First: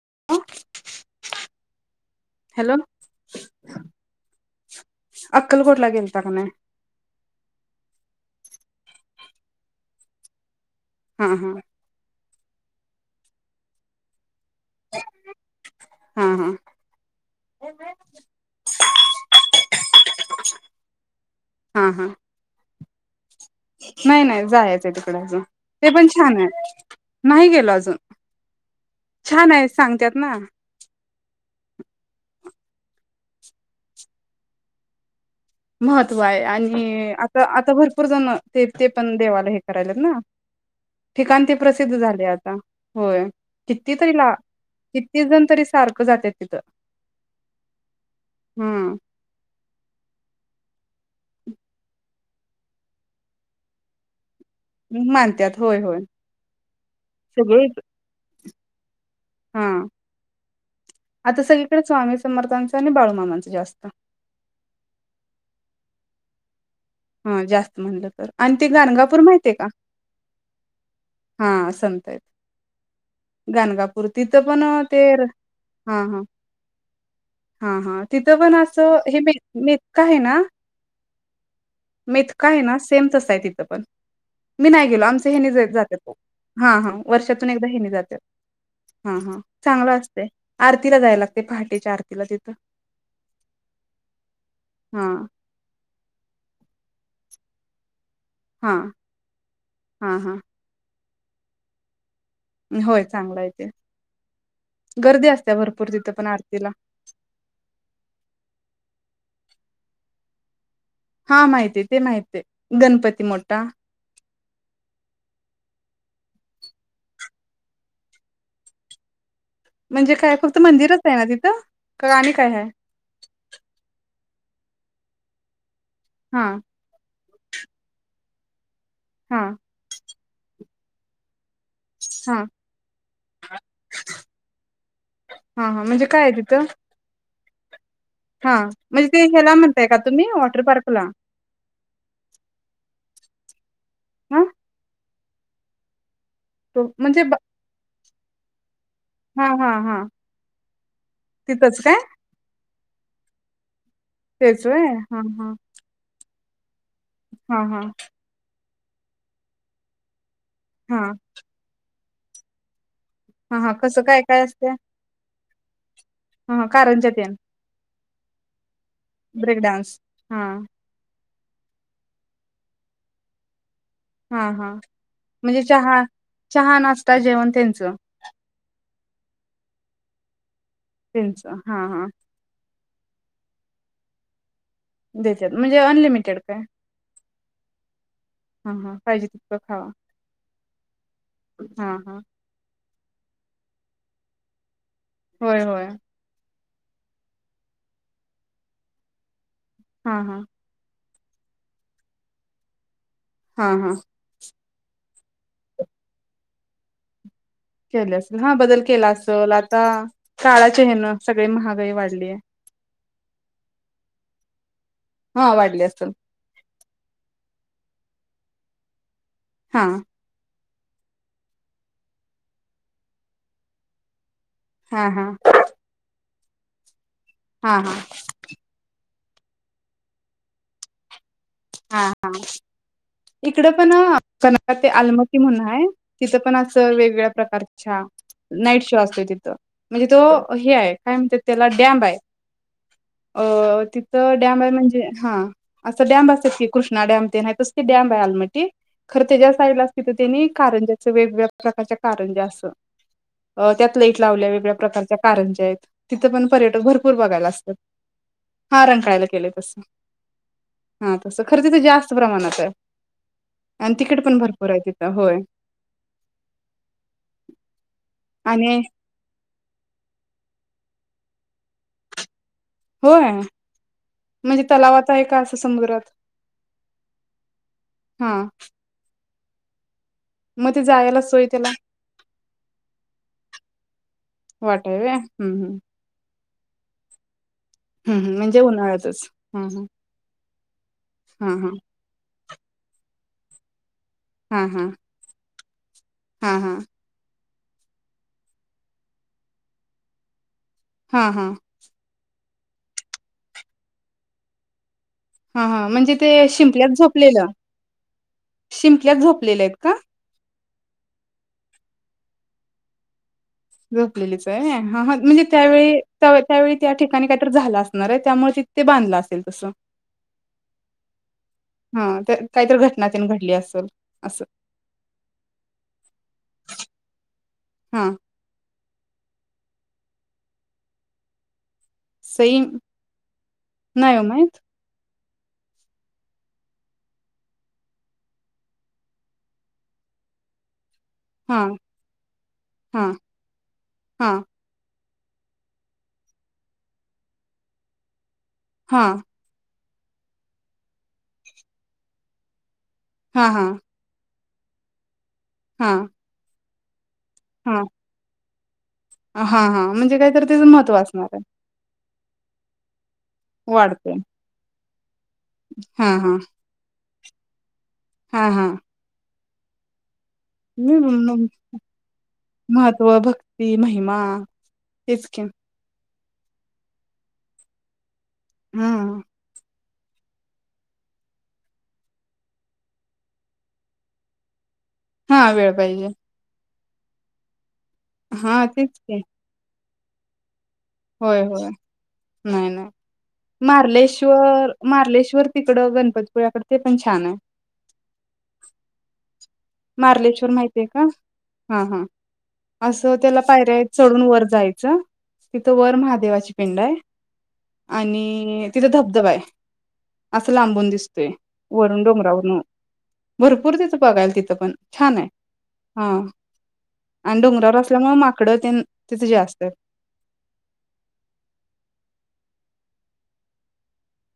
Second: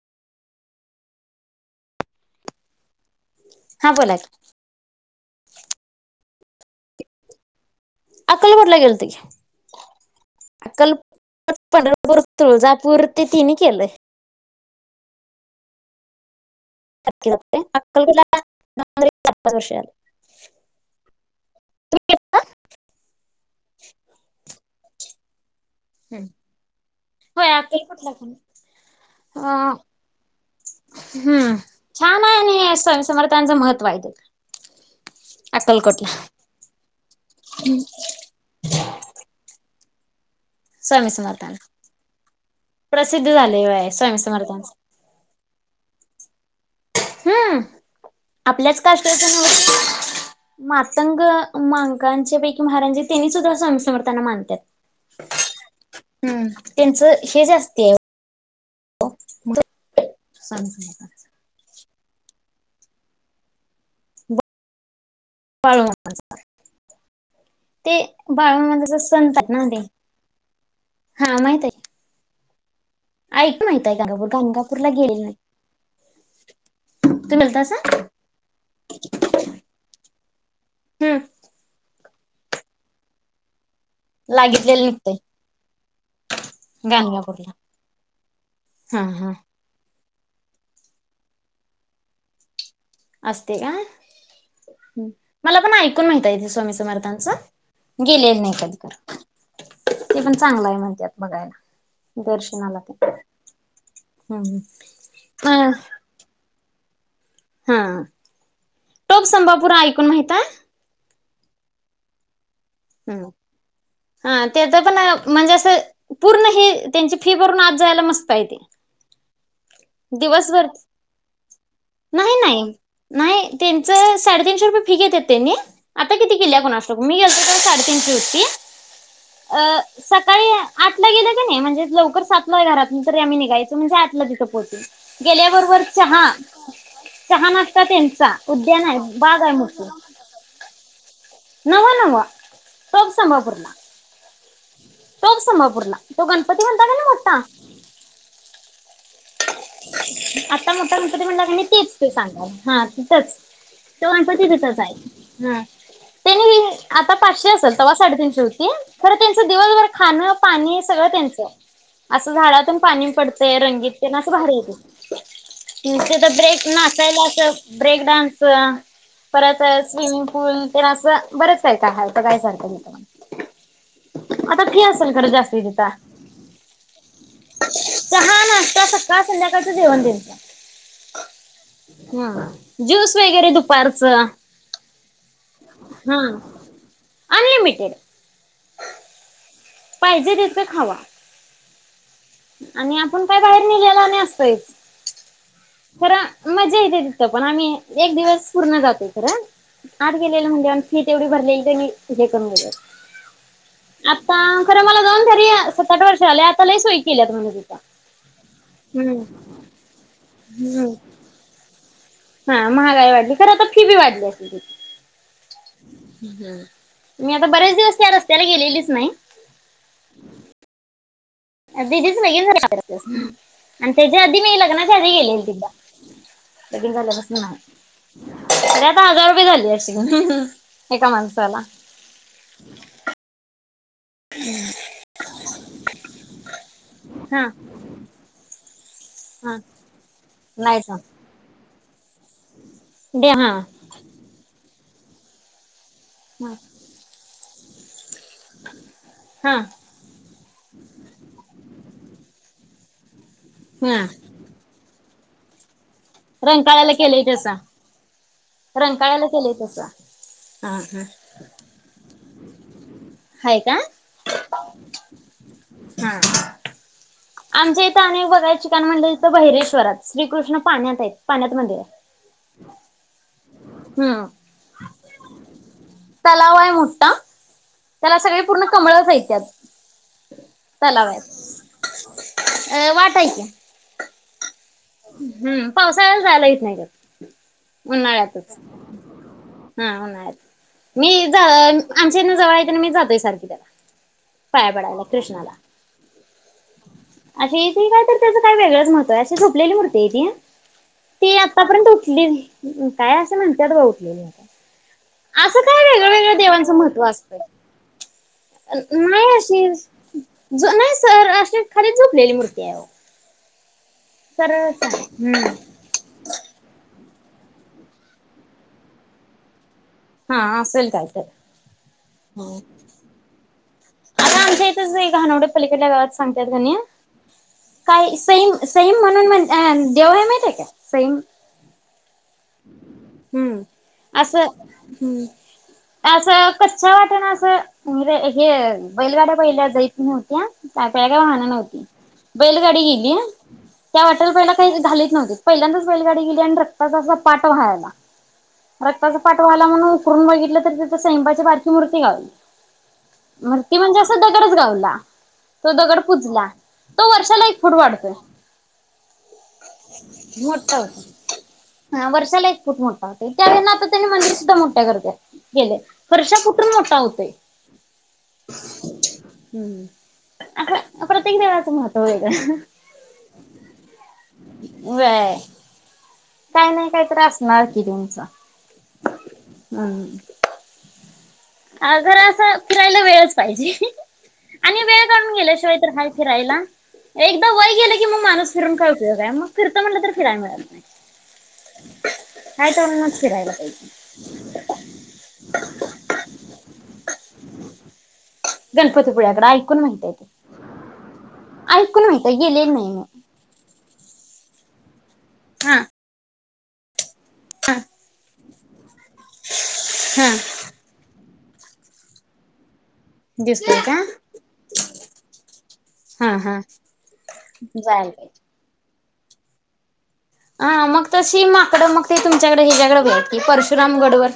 [unintelligible] Hello. हा बोला की अक्कलकोटला गेलता की नाहि अक्कलकोटला गेलतो कि हा हा अक्कलकोट पंढपूर तुळजापूर ते तिनी केलंय हा हा. अक्कलकोटला दर वर्षी जातो हा हा तुम्ही गेलता. नाही नाही जायाचं त कड आजुन ते पण छान आहे नाही होय गेल अजून अक्कलकोटला पण छान आहे अ, सांगत्यात ना. हम्म छान आहे. आणि स्वामी समर्थांच महत्त्व आहे ते. अक्कलकोटला महत्व आहे आणि आता आता भरपूर जण ते ते पण देवाला हे करायला ना स्वामी ठिकाण ते समर्थांच प्रसिद्ध झाले आता. होय प्रसिद्ध झाले आहे किती तरी स्वामी ला समर्थांच किती जण तरी सारखं जात्यात तिथं. हम्म आपल्याच हम्म कष्टाच नव मातंग मांकांचे पैकी महारांज तेनी सुद्धा स्वामी समर्थांना मानतात. मानतात होय होय हम्म त्यांचं हे सगळे जास्ती आहे. हा स्वामी समर्थांचं आता सगळीकडे स्वामी समर्थांच आणि बाळूमामांचं जास्त [unintelligible] हा जास्त ते म्हणलं तर आणि ते बाळूमामाचा गाणगापूर संत आहेत माहितय ना का ते माहित हा आहे संत आहेत. ऐक माहित आहे गाणगापूर तिथ पण गाणगापूरला ते गेलेली नाही हा हा तुम्ही हा गेलतासा हा तिथं पण असं हे म मेका आहे ना हम्म काय आहे ना सेम तस आहे तिथं पण. मी लागितलेलं नाही गेलो निघतंय आमच ह्यानी जात्यात. हा हा वर्षातून गाणगापूरला एकदा हेनी जात्यात. हा हा चांगलं अस आरतीला जायला लागते, पहाटेच्या आरतीला तिथं. असते अ हां, मला पण ऐकून आहे ताई ते स्वामी सम समर्थांचं गेलेलं नाही कधी हां. क हां, ते पण हां. चांगलं आहे म्हणत्यात. बघायला दर्शनाला होय ते चांगल आहे तेे हम्म गर्दी अ असते भरपूर तिथे पण आर तिला हा टोप संभापुरा ऐकून माहीता हा माहिती आहे. ते माहित आहे. गणपती हम्म मोठा हा त्याच पण म्हणजे असं पूर्ण हे त्यांची फी भरून आत जायला मस्त आहे ते. म्हणजे काय फक्त दिवसभर मंदिरच आहे ना तिथं? का आणि नाही काय नाही आहे? नाही त्यांच साड तीनशे रुपये फी घेण्यात त्यांनी. आता किती हां, केल्या कुणास ठाऊक मी [unintelligible] त्यांची होती. हां, अ स आठला गेल कणी म्हणजे लवकर हां, सातल घरात तरी आम्ही निघायचो म्हणजे आठला तिथं पोहचू हां, गेल्याबरोबर हां. म्हणजे काय चहा. आहे तिथं? चहा-नाष्टा. हा म्हणजे ते ह्याला म्हणताय का तुम्ही वॉटर पार्क ला. नव्हं, नव्हं, टोपसंभापुरला. हा. टोपसंभापूरला. तो गणपती म्हणता कनी म्हणजे मोठा. हा हा हा आता मोठा गणपती म्हणला कनी तिथंच काय तेच ते सांगालोय. हा तिथंच. तो गणपती तिथंच आहे, हा. त्यांनी आता पाचशे हा असेल, हा तेव्हा साडेतीनशे होतं. खर त्यांच दिवसभर खाण पाणी हा सगळं त्यांचं. असं झाडातून पाणी हा पडतयं हा रंगीत कसं ते ना काय असं काय बाहेर असते येतय. तिथं हा हा ब्रेक कारंजा नाचायला तेन असं ब्रेक डान्स ब्रेक परत डान्स स्विमिंग हा पूल तेन असं बरंच काय काय हाय, बघाय सारखं तिथं. हा आता हा फी असेल खरं जास्ती म्हणजे, तिथं चहा-चहा, नाश्ता जेवण तेनचं. चहा नाश्ता सकाळ संध्याकाळचं जेवण तेनचं तेनच हा हा. ज्यूस वगैरे दुपारचं देत्यात म्हणजे, हा अनलिमिटेड काय? अनलिमिटेड हा हा पाहिजे. खावा पाहिजे तितकं खावा. हा हा. आणि आपण काय बाहेर नेहल्याल आणि आसतयच. होय, होय. मजा येते तिथं, पण आम्ही एक दिवस पूर्ण जातोय खर. आत हा हा गेलेलं म्हनल्यावर फी तेवढी भरलेली तेनी ही करून घेत्यात. हा हा आता. ं मला जाऊन तरी सठ वर्ष आले, आता लही सोई केल्यात म्हण. [unintelligible] असल हा बदल केला असेल आता. काळा चे हम्म हेण सगळे. हवे वा हा महागाई वाढली खर, आता फी बी वाढल्या. हा वाढली असेल [unintelligible] हम्म, मी आता बरेच दिवस त्या रस्त्याला गेलेलीच नाही. हा. दीदीचं [unintelligible] आणि त्याच्या मी लग्नाच्या हा आधी हा गेलेल तिच्या. लगीन [unintelligible] [unintelligible] हा हा झाली [unintelligible] एका म हा हा [unintelligible] इकडं पण क [unintelligible] ते अलमट्टी म्हणून हाय. तिथं पण वेगवेगळ्या हा प्रकार च्या [unintelligible] तथ हा म्हणजे, तो नाहीच हे काय म्हणत्यात त्या त्या बाय‌. दे अ हा तिथं डॅम हाय म्हणजे? हा, अस हा ते कृष्णाडे्यामतेन [unintelligible] डॅम. [unintelligible] अलमट्टी, खर तेजा हा साईड लाच तेनी कारंज्याचं वेगवेगळ्या प्रकारच्या कारंज्या असं. अ त्यात हा लाईट लावल्या वेगळ्या प्रकारच्या. कारंजा [unintelligible] तिथं पण पर्यटक भरपूर बघायला असतात. हा रंकाळायला रंकाळेला केलंय तस आ ह. तस खरं तिथं जास्त प्रमाणात हाय हाय का आणि तिकीट पण भरपूर. हाय तिथं होय. हा आमच्या इथं अनेक बघायची आणि कारण म्हणजे तथं बहिरेश्वरात श्रीकृष्ण पाण्यात आहेत पाण्यात मंदिर हाय होय म्हणजे तलावात हाय का असं समुद्रात तलाव आहे मोठा त्याला हा सगळे पूर्ण कमळ च्यात. मग ते चलाव आहे जायला सोय त्याला अ वाटय क हम्म पावसाळ्या झाला. इथ नाही कर हम्म हम्म उन्हाळ्यातच म्हणजे उन्हाळ्यातच हा उन्हाळ्यात मी हा हा आमच्याने जवळ मी जातोय सारखी त्याला हा पाया हा पडायला कृष्णाला हा हा अ इथे काय तर त्यां काय वेगळंच महत्व आहे अशी झोपलेली. मूर्ते इ ती हा ते हा आतापर्यंत उठली काय असं म्हणतत बा उठलेली आता असं हा काय हा वेगळ्या म्हणजे ते वेगळ्या देवांचं शिंपल्यात महत्त्व असतंय झोपलेलं शिंपल्यात नाही. झोपलेले अशी आहेत का ज नाही सर खर झोपलेली मुडते आय झोपलेलीच आहे ह म्हणजे त्यावेळी त्या त्यावेळी त्या ठिकाणी कायत झाला असणार आहे. त्यामुळे तिथे बांधलं असेल तसं हा असेल कायत हा काहीतरी घटना त्यांनी घडली असेल. अर असं आमच्या इथच एक घानवड्या पलीकड गावात सांगतयात गणी का हा सेम सैम म्हणून म्हणज अ देव आहे माहि आहे का सैम सई हम्म नाही ओ असं माहित हम्म. असं कच्छ वाटन असं म्हे हे बैलगाड्या पहिल्या जैत नाही होत्या का का काय वाहनं हा नव्हती बैलगाडी हा गेली त्या हा वाटला पहि काही झा. व्हती पहिल्यांदाच बैलगाडीेली आणि रक्ताात. पाठ व्हायला. हा रक्ताच पाठवाला म्हणून ून बघितलं तरी त संपाच्या बारखी मूर्ती काली हां, हां, मती म्हणजे असं. च गावला तो हां, दगड पुजला तो वर्षाला एक फूट वाढतोय हा हा म्हणजे कायतरी त्याचं मोठा महत्त्व होतो असणार आहे हा वर्षाला एक फूट मोठा होतयं त्या आता त्यांनी वाढतंय. मंदिर सुद्धा मोठ करतील गेले वर्षा कुठून मोठा होतय [inaudible] हा हा हम् हम् ह् महत्व भक्ती महिमा तेच व्हय की काही नाही काही तर असणार की तुमचं हा [unintelligible] अ खरं असं फिरायला वेळच पाहिजे आणि वेळ काढून गेल्या हां, वेळ शिवाय तर आहे पाहिजे. फिरायला एकदम वय गेले की मग माणूस हां, फिरुन काय तेच उपयोग की. आहे मग जातो म्हट तर फिरायला मिळत नाही होय होय नाही हाय नाही तेवढ्यानच फिरायला पाहिजे मार्लेश्वर मार्लेश्वर तिकड गणपतीपळ्या कडे पण ते पण छान आहे गणपतीपुळ्याकडे ऐकून माहित आहे ते मारलेश्वर माहितीय का ह ह ऐकून माहित आहे गेलेली नाही अस मी त्याला पायऱ्या आहेत चढून वर जायच तिथं हा वर महादेवाची पिंड आहे हा आणि तिथे धबधबा आहे हा असं लांबून दिसतोय वरुन डोंगरावरन भरपूर दिसतोय का तिथं बघायला तिथं छान आहे हा आणि डोंगरावर जायला असल्यामुळे पाहिजे. माकडं तेन तिथे जास्त आहेत हा मग तशी माकडं मग ते तुमच्याकडे हिच्यायाकडे परशुराम गडवर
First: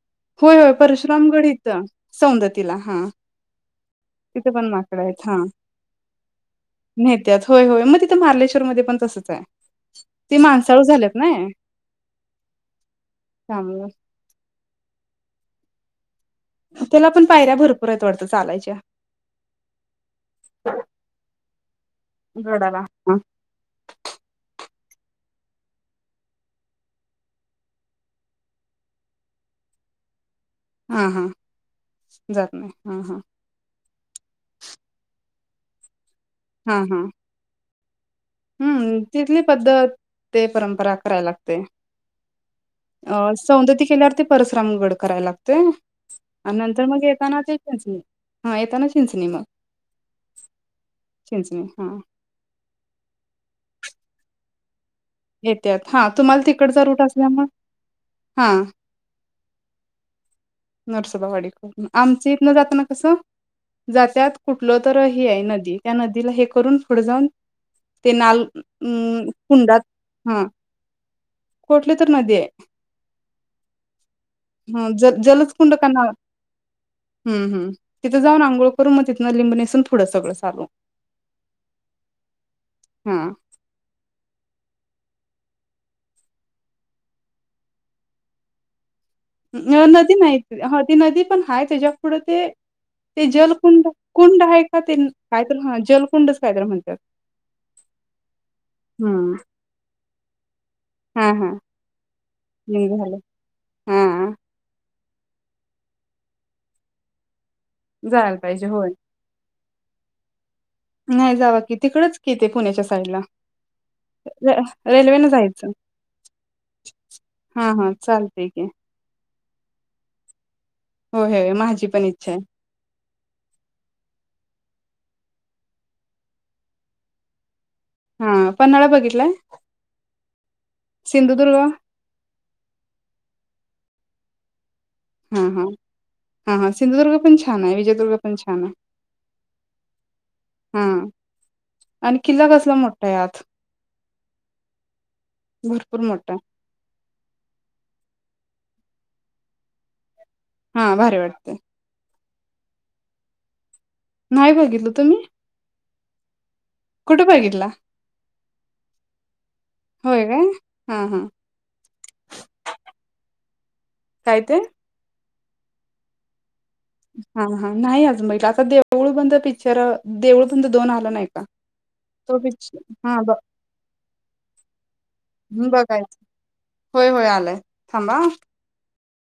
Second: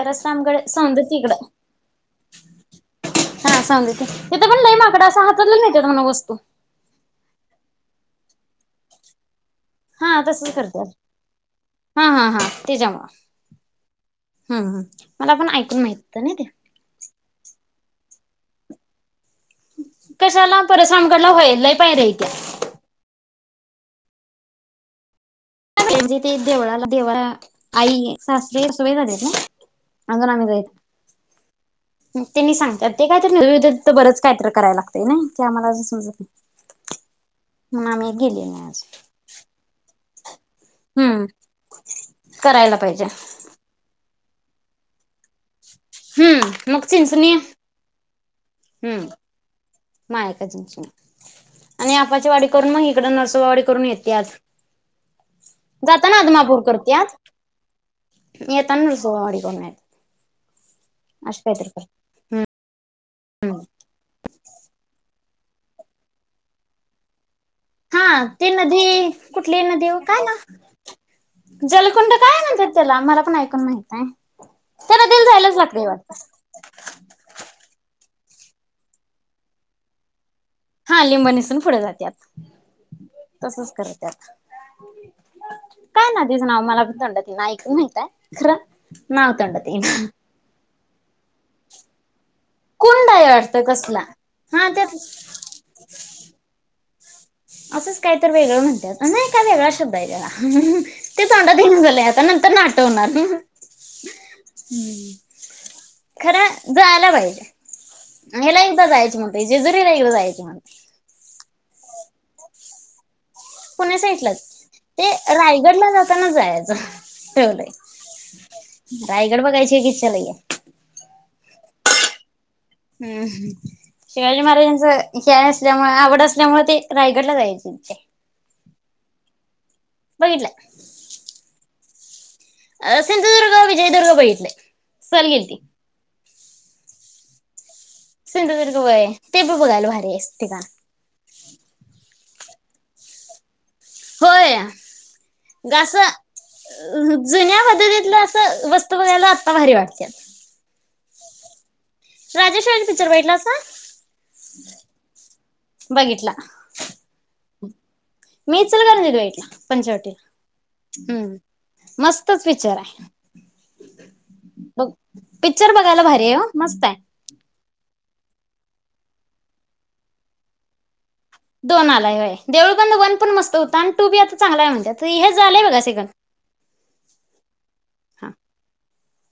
परस् होय आमकडे होय परशुरामगड सौंदतीकडं इथं सौंदतीला हां हा सौंदती तथं तिथे पण नाही माकडं माकड असं आहेत हां. हातला न्हेत्यात वस्तू नेत्यात होय होय मग तिथं मारलेश्वर मध्ये पण तसंच आहे. हा ते तसच करत माणसाळू झाल्यात नाय हा हा हा त्याच्यामुळ त्यामुळं ह मला पण ऐकून माहित होत ना ते. त्याला पण पायऱ्या भरपूर येत वाटतं चालायच्या कशाला परस आमगडला व्हय लय पायऱ्याहायत गडाला हां णजे ते देवळाला दे आई सासरी सोय झालेत ना अजून आम्ही हां हां मग जात त्यांनी नाही सांगतात हां ते हां कायतरी तर बरंच कायतरी करायला लागतय नाय. क आ मलां समजत हम्म हम्. म्हणून आम्ही गेले नाही आज. हम्म तिथली पद्धत ते परंपरा करायला हम्म लागते करायला पाहिजे. अ सौंदती केल्यावर ते परश्रम गड करायला लागतोय. हम्म मग चिंचणी हां येताना हम्म चिंचणी मग मायका चिंचणी चिंचणी आणि हा आपची वाडी करून म ही ड नरसोबावाडी करून येत्यात. येत्यात हा जाताना तुम्हाला अदमापूर तिकडचा करते रूट असल्यामुळे हा येताना नरसोबावाडी करून येत नरसोबा वाडीकर आमच इथन जातना कसं जात्यात कुठलं तर नदी त्या नदीला हे करून पुढ जाऊन हा ते नाल ती नदी अम कुठली कुंडात नदी काय हा नाव कुठली तर जलकुंड नदी काय आहे ना तर त्याला आम्हाला पण ऐकून माहित आहे त्या ज नदीला जायला जलच कुंड हम हम जाऊ आंघोळ करून म तिथं लिब नेसून थडं सगळं चालू हा लिंब नसून पुढे जात्यात हा तसच करत्यात. काय नदीचं नाव मला पण तोंड ईना ऐकून माहितेय खरं नाव तोंडात येईना. नदी नाही ह ती नदी पण हाय त्याच्या पुुढं ते कोण डाय ते अर्थ जलकुंड कसला कुंड आहे हा का त्यात ते कायत ह जलकुंडच कायतर म्हण तर असंच काय तर वेगळं म्हणते नाही हम्म का वेगळा शब्द आहे त्याला ते तोंडांत येईना झाले आता नंत हम् झाल हम् खरा जो आला जायला पाहिजे ह्याला पाहिजे एकदा होय जायच म्हणतोय जेजुरी का एकदा जायचय मला. नाही जावा की तिकडच की ते पुण्याच्या साईडला. पुण्या साईडलाच ते रेल्वे न जायचं रायगडला जातानच जायचं हा हा चालतय की ठवलंय राय गड बघायची एक इच्छा लई आहे हो हय माझी पण इच्छा आहे हुं शिवाजी महाराजांचं हे आसल्यामुळ आवड असल्यामुळ ते रायगडला जायचय आहे. च्य हा पन्हाळा बघितलाय? सिंधुदुर्ग अ सिंधुदुर्ग विजयदुर्ग बघितलय. सहल हा गेलती हा हा, हां सिंधुदुर्ग पण छान विजय सिंधुदुर्ग व्हय ते बी बघायल भारी हाय आस ठिकाण हा आणि किल्ला कसला मोठा हाय आत होय गास भरपूर मोठा जुन्या पद्धतीतलं असं वस्त तू बघायला आता भारी वाटत्यात आहे हा भारी वाटतय राजेशवाणी पिचर बघीटलासा? नाही बघितलं तुम्ही बघिटला कुठ बघितला? मी इचलकरंजीत बघितला होय काय हा पंचवटीला हा हुं मस्तच पिचर हाय. काय ते? पिचर बघायला भर हाय ओ मस्त हाय हा नाही आजून बघितला आता देळ बंद पिचर देऊळ बंद दोन आलं नाही का दोन आलाय होय तो देऊळ बंद पिक्चर वन हा पण बघ मस्त होता आणि टू बी आता चांगला आहे म्हणत्यात हे झालंय बघा बघाय सिगन होय होय आलाय थांबा